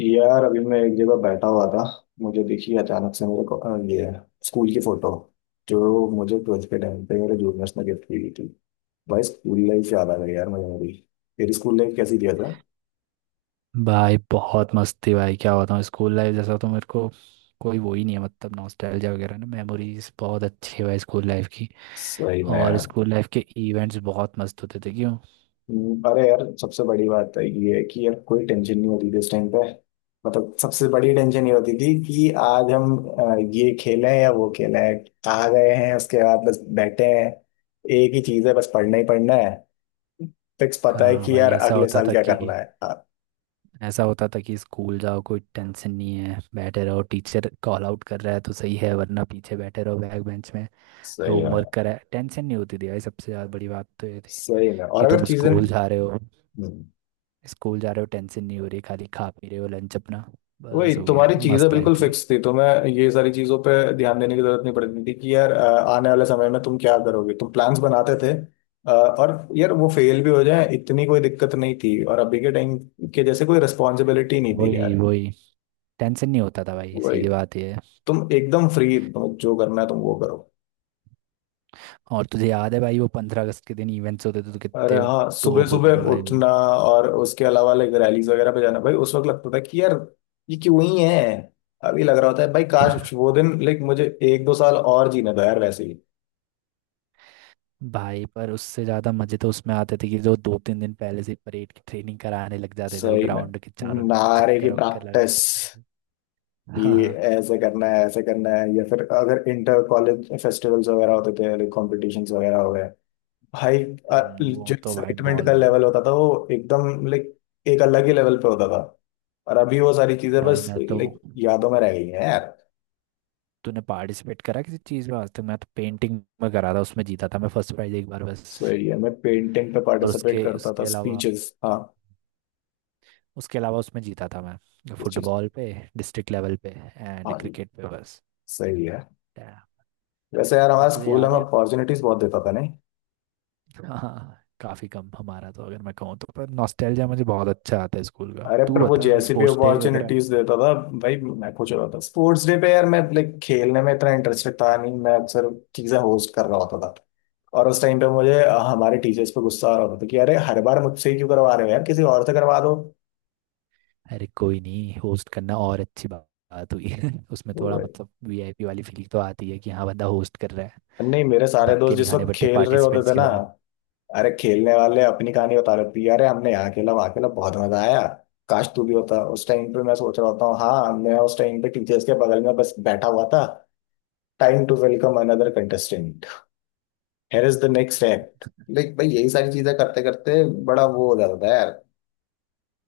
यार अभी मैं एक जगह बैठा हुआ था। मुझे दिखी अचानक से मेरे को ये स्कूल की फोटो जो मुझे ट्वेल्थ के टाइम पे मेरे जूनियर्स ने गिफ्ट की हुई थी। भाई स्कूल लाइफ याद आ गई यार मुझे मेरी। तेरी स्कूल लाइफ कैसी दिया था? भाई बहुत मस्ती। भाई क्या बताऊँ, स्कूल लाइफ जैसा तो मेरे को कोई वो ही नहीं है। मतलब नॉस्टैल्जिया वगैरह ना, मेमोरीज बहुत अच्छी है भाई स्कूल लाइफ की। सही में और यार। स्कूल लाइफ के इवेंट्स बहुत मस्त होते थे, क्यों। अरे यार सबसे बड़ी बात है ये है कि यार कोई टेंशन नहीं होती थी इस टाइम पे। मतलब सबसे बड़ी टेंशन ये होती थी कि आज हम ये खेलें या वो खेलें। आ गए हैं उसके बाद बस बैठे हैं। एक ही चीज है, बस पढ़ना ही पढ़ना है। फिक्स पता है हाँ कि भाई, यार ऐसा अगले होता साल था क्या कि करना है। हाँ। ऐसा होता था कि स्कूल जाओ कोई टेंशन नहीं है, बैठे रहो। टीचर कॉल आउट कर रहा है तो सही है, वरना पीछे बैठे रहो बैक बेंच में। सही है। होमवर्क करा है, टेंशन नहीं होती थी भाई। सबसे ज़्यादा बड़ी बात तो ये थी सही में। और कि अगर तुम चीजें स्कूल जा रहे हो, हम्म, टेंशन नहीं हो रही, खाली खा पी रहे हो लंच अपना, वही बस हो गया। तुम्हारी चीजें मस्त लाइफ बिल्कुल थी। फिक्स थी तो मैं ये सारी चीजों पे ध्यान देने की जरूरत नहीं पड़ती थी कि यार आने वाले समय में तुम क्या करोगे, तुम प्लान्स बनाते थे। और यार वो फेल भी हो जाए इतनी कोई दिक्कत नहीं थी, और अभी के टाइम के जैसे कोई रिस्पॉन्सिबिलिटी नहीं थी वही यार। वही टेंशन नहीं होता था भाई, वही। सीधी बात ये है। तुम एकदम फ्री, तुम जो करना है तुम वो करो। और तुझे याद है भाई वो 15 अगस्त के दिन इवेंट्स होते थे तो अरे कितने हाँ सुबह टोप होते थे सुबह भाई वो। उठना और उसके अलावा लाइक रैलीज वगैरह पे जाना, भाई उस वक्त लगता था कि यार ये क्यों ही है। अभी लग रहा होता है भाई काश वो दिन लाइक मुझे एक दो साल और जीने दो यार वैसे ही। भाई पर उससे ज़्यादा मज़े तो उसमें आते थे कि जो दो तीन दिन पहले से परेड की ट्रेनिंग कराने लग जाते थे, वो सही में। ग्राउंड के चारों तरफ नारे की चक्कर वक्कर लगाने लग प्रैक्टिस। जाते थे। हाँ ये हाँ, ऐसे करना है ऐसे करना है, या फिर अगर इंटर कॉलेज फेस्टिवल्स वगैरह होते थे, लाइक कॉम्पिटिशन्स वगैरह हो गए। भाई वो जो तो भाई एक्साइटमेंट बहुत का बढ़िया। लेवल होता था वो एकदम लाइक एक अलग ही लेवल पे होता था। और अभी वो सारी चीजें भाई बस मैं तो लाइक यादों में रह गई हैं यार। तूने पार्टिसिपेट करा किसी चीज़ में आज तक? मैं तो पेंटिंग में करा था, उसमें जीता था मैं फर्स्ट प्राइज एक बार बस। सही है, मैं पेंटिंग पे और पार्टिसिपेट उसके करता था, स्पीचेस। हाँ। उसके अलावा उसमें जीता था मैं इस चीज। फुटबॉल पे डिस्ट्रिक्ट लेवल पे एंड हाँ जी। क्रिकेट पे बस। सही है। Yeah. वैसे यार हमारा और तुझे स्कूल याद हमें है, अपॉर्चुनिटीज बहुत देता था नहीं? हाँ काफ़ी कम हमारा तो, अगर मैं कहूँ तो। पर नॉस्टैल्जिया मुझे बहुत अच्छा आता है स्कूल का। अरे तू पर वो बता जैसी भी स्पोर्ट्स डे वगैरह। अपॉर्चुनिटीज देता था भाई। मैं खुश हो रहा था स्पोर्ट्स डे पे यार, मैं लाइक खेलने में इतना इंटरेस्टेड था नहीं, मैं अक्सर चीजें होस्ट कर रहा होता था। और उस टाइम पे मुझे हमारे टीचर्स पे गुस्सा आ रहा होता था कि अरे हर बार मुझसे ही क्यों करवा रहे हो यार, किसी और से करवा दो। अरे कोई नहीं, होस्ट करना और अच्छी बात हुई। उसमें थोड़ा वो- मतलब वीआईपी वाली फीलिंग तो आती है कि हाँ बंदा होस्ट कर रहा है, नहीं मेरे सारे धक्के दोस्त नहीं जिस खाने वक्त पड़ते खेल रहे होते पार्टिसिपेंट्स थे की ना। तरह। अरे खेलने वाले अपनी कहानी बता रहे थे, अरे हमने यहाँ खेला, वहाँ खेला, बहुत मजा आया, काश तू भी होता उस टाइम पे। मैं सोच रहा होता हूँ, हाँ मैं उस टाइम पे टीचर्स के बगल में बस बैठा हुआ था। Time to welcome another contestant. Here is the next act. Like भाई यही सारी चीजें करते करते बड़ा वो हो जाता था यार।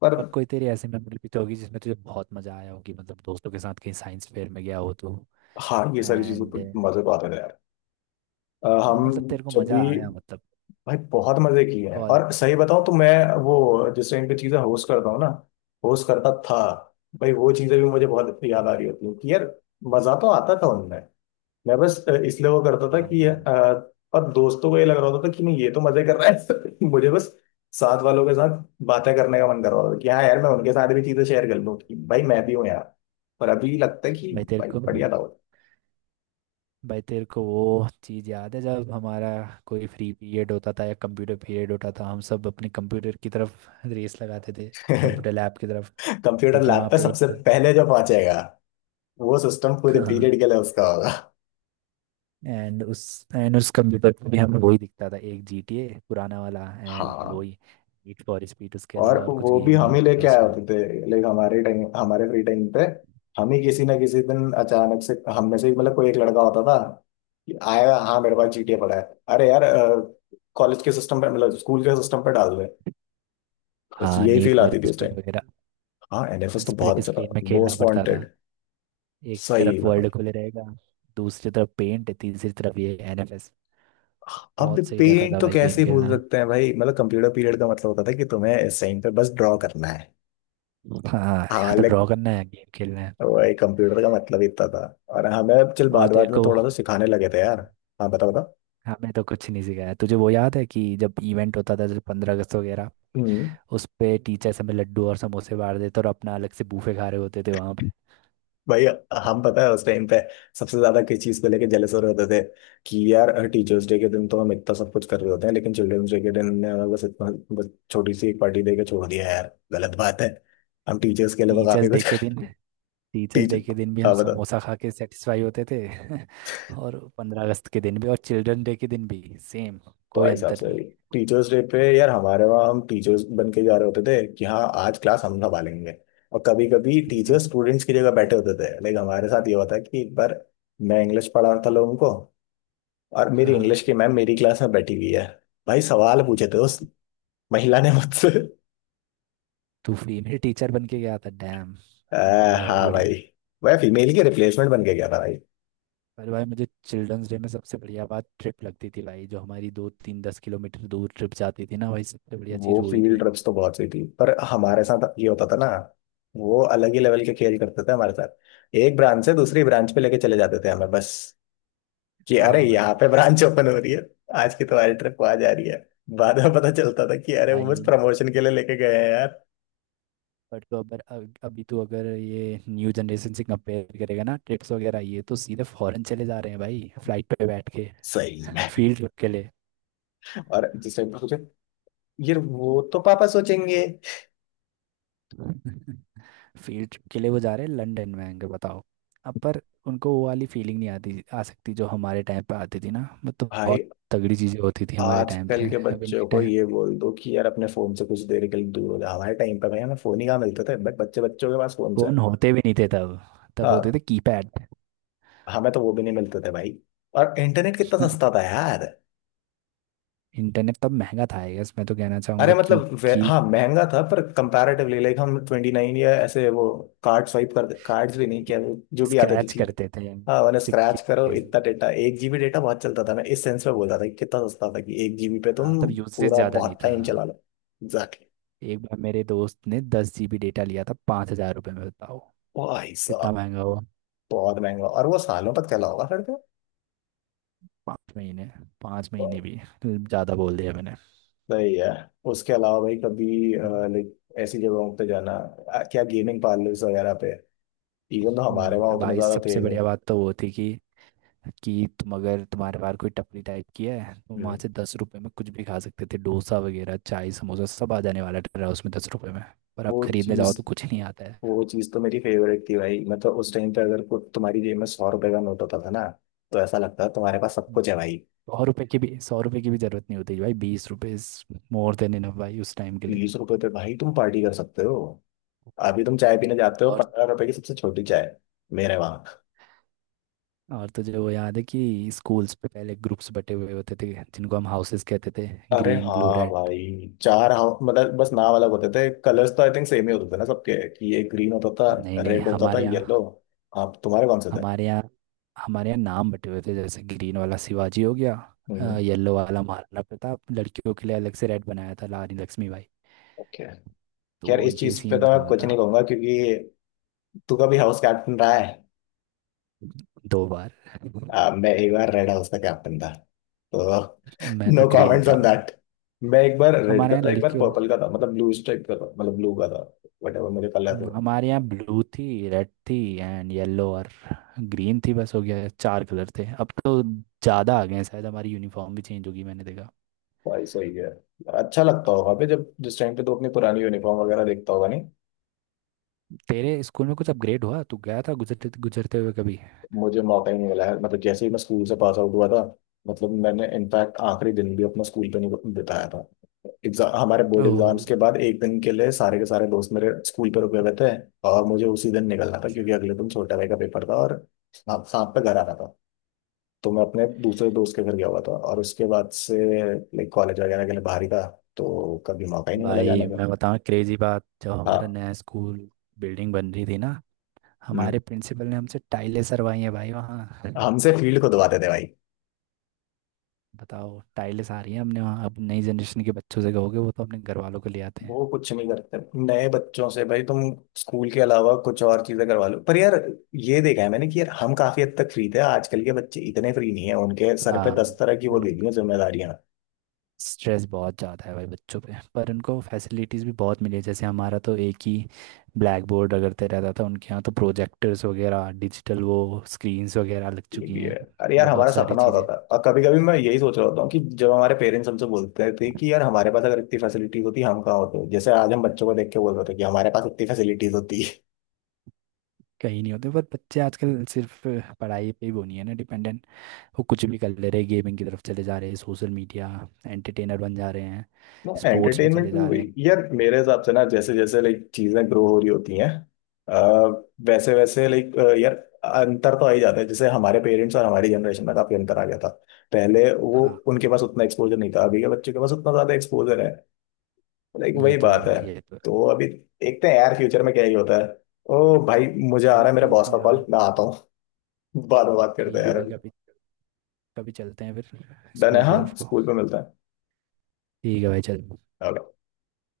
पर और कोई तेरी ऐसी मेमोरी भी तो होगी जिसमें तुझे बहुत मजा आया होगी, मतलब दोस्तों के साथ कहीं साइंस फेयर में गया हो तो। हाँ, ये सारी चीजों एंड पर मजे तो आते थे यार। हाँ, हम मतलब तेरे को जब भी, मजा आया मतलब। भाई बहुत मजे किए हैं। कॉल। और सही बताऊं तो मैं वो जिस टाइम पे चीजें होस्ट करता हूँ ना, होस्ट करता था, भाई वो चीजें भी मुझे बहुत याद आ रही होती हैं कि यार मजा तो आता था उनमें। मैं बस इसलिए वो करता था और कि भाई, और दोस्तों को ये लग रहा होता था कि नहीं ये तो मजे कर रहा है। मुझे बस साथ वालों के साथ बातें करने का मन कर रहा होता था कि हाँ यार मैं उनके साथ भी चीजें शेयर कर लूँ कि भाई मैं भी हूँ यार। पर अभी लगता है कि भाई तेरे भाई को बढ़िया था वो। भाई तेरे को वो चीज़ याद है जब हमारा कोई फ्री पीरियड होता था या कंप्यूटर पीरियड होता था, हम सब अपने कंप्यूटर की तरफ रेस लगाते थे, कंप्यूटर लैब की तरफ। कंप्यूटर क्योंकि लैब वहाँ पे पे एक। सबसे पहले जो पहुंचेगा, वो सिस्टम पूरे हाँ। पीरियड के लिए उसका होगा। एंड उस एंड उस कंप्यूटर पे भी हमें वही दिखता था, एक GTA पुराना वाला एंड हाँ। वही नीड फॉर स्पीड। उसके और अलावा और कुछ वो गेम भी ही नहीं हम ही होता था लेके आए उसमें। होते थे, लाइक हमारे टाइम, हमारे फ्री टाइम पे। हम ही किसी ना किसी दिन अचानक से, हम में से ही मतलब कोई एक लड़का होता था कि आया, हाँ मेरे पास जीटीए पड़ा है। अरे यार कॉलेज के सिस्टम पे, मतलब स्कूल के सिस्टम पे डाल दे। बस हाँ यही नीड फील फॉर आती थी उस टाइम। स्पीड वगैरह। हाँ एनएफएस तो बहुत स्प्लिट अच्छा था। स्क्रीन में खेलना मोस्ट पड़ता था। वांटेड। एक सही है तरफ वर्ल्ड भाई। खुले रहेगा, दूसरी तरफ पेंट, तीसरी तरफ ये एनएफएस। अब बहुत सही रहता पेंट था तो भाई गेम कैसे भूल खेलना। सकते हैं भाई, मतलब कंप्यूटर पीरियड का मतलब होता था कि तुम्हें इस टाइम पे बस ड्रॉ करना है। हाँ या हाँ तो like ड्रॉ करना है या गेम खेलना है। वही कंप्यूटर का मतलब इतना था। और हमें चल और बाद तेरे बाद में को थोड़ा सा सिखाने लगे थे यार। हाँ बता बता। हमें तो कुछ नहीं सिखाया। तुझे वो याद है कि जब इवेंट होता था, जैसे 15 अगस्त वगैरह, हम्म। उस पे टीचर्स हमें लड्डू और समोसे बांट देते और अपना अलग से बूफे खा रहे होते थे वहाँ पे। भाई हम, पता है उस टाइम पे सबसे ज्यादा किस चीज को लेके जेलस हो रहे होते थे? कि यार टीचर्स डे के दिन तो हम इतना सब कुछ कर रहे होते हैं लेकिन चिल्ड्रंस डे के दिन ने हमें बस इतना, बस छोटी सी एक पार्टी दे के छोड़ दिया यार, गलत बात है। हम टीचर्स के लिए तो काफी टीचर्स डे कुछ के दिन कर। Teachers day teacher. के दिन भी हम हाँ बता। समोसा खा के सेटिस्फाई होते थे। और 15 अगस्त के दिन भी और चिल्ड्रन डे के दिन भी सेम, कोई भाई साहब अंतर नहीं। सही। टीचर्स डे पे यार हमारे वहाँ हम टीचर्स बन के जा रहे होते थे कि हाँ आज क्लास हम संभालेंगे। और कभी कभी टीचर्स स्टूडेंट्स की जगह बैठे होते थे, लेकिन हमारे साथ ये होता कि एक बार मैं इंग्लिश पढ़ा रहा था लोगों को, और हाँ मेरी इंग्लिश हाँ। की मैम मेरी क्लास में बैठी हुई है। भाई सवाल पूछे थे उस महिला ने मुझसे। तू फीमेल टीचर बन के गया था? डैम, आ, बढ़िया भाई हाँ बढ़िया। भाई, वह फीमेल के रिप्लेसमेंट बन के गया था भाई। पर भाई मुझे चिल्ड्रंस डे में सबसे बढ़िया बात ट्रिप लगती थी भाई, जो हमारी दो तीन 10 किलोमीटर दूर ट्रिप जाती थी ना भाई, सबसे बढ़िया वो चीज़ वही फील्ड थी। ट्रिप्स तो बहुत सही थी, पर हमारे साथ ये होता था ना, वो अलग ही लेवल के खेल करते थे हमारे साथ। एक ब्रांच से दूसरी ब्रांच पे लेके चले जाते थे हमें बस कि हाँ अरे हाँ भाई। यहाँ पे ब्रांच ओपन हो रही है, आज की तुम्हारी ट्रिप वहां जा रही है। बाद में पता चलता था कि अरे वो आई बस प्रमोशन के लिए लेके गए हैं यार। बट तो अगर अग- अभी तो अगर ये न्यू जनरेशन से कंपेयर करेगा ना ट्रिप्स वगैरह, ये तो सीधे फॉरेन चले जा रहे हैं भाई फ्लाइट पे बैठ के। सही में। फील्ड ट्रिप के लिए। और जिस टाइम पे सोचे, यार वो तो पापा सोचेंगे। फील्ड ट्रिप के लिए वो जा रहे हैं लंदन में, आएंगे बताओ। अब पर उनको वो वाली फीलिंग नहीं आती, आ सकती जो हमारे टाइम पे आती थी ना। वो तो भाई बहुत तगड़ी चीज़ें होती थी हमारे टाइम पे। आजकल के अब इनके बच्चों को टाइम ये बोल दो कि यार अपने फोन से कुछ देर के लिए दूर हो जाओ, हमारे टाइम पे भाई हमें फोन ही कहाँ मिलते थे, बट बच्चे बच्चों के पास फोन फोन होते भी नहीं थे तब। तब होते थे से। कीपैड। हमें तो वो भी नहीं मिलते थे भाई। और इंटरनेट कितना सस्ता था यार। इंटरनेट तब महंगा था आई गेस, मैं तो कहना अरे चाहूंगा मतलब क्योंकि हाँ महंगा था, पर कंपैरेटिवली लाइक हम 29 या ऐसे वो कार्ड स्वाइप कर, कार्ड्स भी नहीं किया, जो भी आते थे स्क्रैच ठीक। करते थे हम हाँ मैंने सिक्के। स्क्रैच करो, इतना डेटा, 1 GB डेटा बहुत चलता था। मैं इस सेंस में बोल रहा था कि कितना सस्ता था कि 1 GB पे हाँ तब तुम यूसेज पूरा ज़्यादा नहीं बहुत था टाइम चला हाँ। लो। एग्जैक्टली। एक बार मेरे दोस्त ने 10 जीबी डेटा लिया था 5,000 रुपये में, बताओ भाई कितना साहब महंगा हुआ। बहुत महंगा। और वो सालों तक चला होगा फिर तो। 5 महीने, पाँच तो महीने भी ज़्यादा बोल दिया मैंने। सही है। उसके अलावा भाई कभी लाइक ऐसी जगहों पे जाना, क्या गेमिंग पार्लर्स वगैरह पे, इवन तो हमारे वहाँ अब उतने भाई ज्यादा थे सबसे नहीं। बढ़िया बात तो वो थी कि कि तुम अगर तुम्हारे पास कोई टपरी टाइप की है, तुम वहाँ हम्म, से 10 रुपये में कुछ भी खा सकते थे। डोसा वगैरह चाय समोसा सब आ जाने वाला था उसमें 10 रुपये में। पर अब वो खरीदने चीज, जाओ तो कुछ नहीं आता है। वो चीज तो मेरी फेवरेट थी भाई। मतलब उस टाइम पे अगर कुछ तुम्हारी जेब में 100 रुपए का नोट होता था ना, तो ऐसा लगता था तुम्हारे पास सब हम्म, कुछ है भाई। सौ रुपये की भी ज़रूरत नहीं होती भाई, 20 रुपये इज मोर देन इनफ भाई उस टाइम के लिए। 20 रुपए पे भाई तुम पार्टी कर सकते हो। अभी तुम चाय हम्म। पीने जाते हो और 15 रुपए की सबसे छोटी चाय। मेरे वहां। और तुझे वो याद है कि स्कूल्स पे पहले ग्रुप्स बटे हुए होते थे जिनको हम हाउसेस कहते थे, अरे ग्रीन ब्लू हाँ रेड। भाई चार, हाँ मतलब बस नाम अलग होते थे, कलर्स तो आई थिंक सेम ही होते थे ना सबके, कि ये ग्रीन होता था, नहीं नहीं, रेड होता था, येलो। आप, तुम्हारे कौन से थे? हमारे यहाँ हमारे यहाँ नाम बटे हुए थे। जैसे ग्रीन वाला शिवाजी हो गया, हम्म। येलो वाला महाराणा प्रताप, लड़कियों के लिए अलग से रेड बनाया था रानी लक्ष्मीबाई। ओके। यार तो इस ये चीज पे सीन तो मैं हुआ कुछ था। नहीं कहूंगा क्योंकि, तू कभी हाउस कैप्टन रहा है? दो बार। मैं एक बार रेड हाउस का कैप्टन था तो। मैं तो नो ग्रीन कमेंट्स था। On that. मैं एक बार रेड हमारे का यहाँ था, एक बार लड़कियों, पर्पल का था, मतलब ब्लू स्ट्राइप का था, मतलब ब्लू का था। वट एवर मुझे कलर हो। हमारे यहाँ ब्लू थी रेड थी एंड येलो और ग्रीन थी, बस हो गया चार कलर थे। अब तो ज़्यादा आ गए हैं शायद, हमारी यूनिफॉर्म भी चेंज होगी मैंने देखा। भाई सही है। अच्छा लगता होगा अबे, जब जिस टाइम पे तो अपनी पुरानी यूनिफॉर्म वगैरह देखता होगा, नहीं? तेरे स्कूल में कुछ अपग्रेड हुआ? तू गया था गुजरते गुजरते हुए कभी? मुझे मौका ही नहीं मिला है। मतलब जैसे ही मैं स्कूल से पास आउट हुआ था, मतलब मैंने इनफैक्ट आखिरी दिन भी अपना स्कूल पे नहीं बिताया था। एग्जाम, हमारे बोर्ड ओ एग्जाम्स के बाद एक दिन के लिए सारे के सारे दोस्त मेरे स्कूल पे रुके हुए थे। और मुझे उसी दिन निकलना था क्योंकि अगले दिन छोटा भाई का पेपर था, और साथ साथ पे घर आना था। तो मैं अपने दूसरे दोस्त के घर गया हुआ था, और उसके बाद से लाइक कॉलेज वगैरह के लिए बाहर ही था। तो कभी मौका ही नहीं मिला भाई जाने का। मैं बताऊँ क्रेजी बात, जब हमारा हाँ। नया स्कूल बिल्डिंग बन रही थी ना, हम्म। हमारे प्रिंसिपल ने हमसे टाइलें सरवाई हैं भाई वहाँ। हमसे फील्ड खुदवाते थे भाई। बताओ टाइलें आ रही हैं हमने वहाँ, अब नई जनरेशन के बच्चों से कहोगे वो तो अपने घर वालों को ले आते हैं। वो कुछ नहीं करते। नए बच्चों से भाई तुम स्कूल के अलावा कुछ और चीजें करवा लो। पर यार, ये देखा है मैंने कि यार हम काफी हद तक फ्री थे, आजकल के बच्चे इतने फ्री नहीं है, उनके सर पे हाँ 10 तरह की वो उन दे दी हैं जिम्मेदारियां। स्ट्रेस बहुत ज़्यादा है भाई बच्चों पे, पर उनको फैसिलिटीज़ भी बहुत मिली है। जैसे हमारा तो एक ही ब्लैक बोर्ड रगड़ते रहता था, उनके यहाँ तो प्रोजेक्टर्स वगैरह डिजिटल वो स्क्रीन्स वगैरह लग ये चुकी भी है। हैं। अरे यार हमारा बहुत सारी सपना होता चीज़ें था, और कभी कभी मैं यही सोच रहा होता हूँ कि जब हमारे पेरेंट्स हमसे बोलते थे कि यार हमारे पास अगर इतनी फैसिलिटीज होती हम कहाँ होते, जैसे आज हम बच्चों को देख के बोल रहे थे कि हमारे पास इतनी फैसिलिटीज होती। कहीं नहीं होते, पर बच्चे आजकल सिर्फ पढ़ाई पे ही वो नहीं है ना डिपेंडेंट, वो कुछ भी कर ले रहे हैं। गेमिंग की तरफ चले जा रहे हैं, सोशल मीडिया एंटरटेनर बन जा रहे हैं, ना स्पोर्ट्स पे एंटरटेनमेंट चले भी जा रहे वही हैं। यार मेरे हिसाब से, ना जैसे जैसे लाइक चीजें ग्रो हो रही होती हैं, अ, वैसे वैसे लाइक यार अंतर तो आ ही जाता है। जैसे हमारे पेरेंट्स और हमारी जनरेशन में तो काफी अंतर आ गया था। पहले वो हाँ उनके पास उतना एक्सपोजर नहीं था, अभी के बच्चे के पास उतना ज्यादा एक्सपोजर है। लाइक ये वही तो है बात है। भाई, ये तो है। तो अभी देखते हैं यार फ्यूचर में क्या ही होता है। ओ भाई मुझे आ रहा है मेरा चलते हैं बॉस का फिर हाँ। कॉल, मैं आता हूँ। बाद में बात करते हैं ठीक है यार, भाई, अभी कभी कभी चलते हैं फिर डन है। स्कूल की हाँ तरफ को। स्कूल पे मिलता है। ठीक है भाई चल। Okay.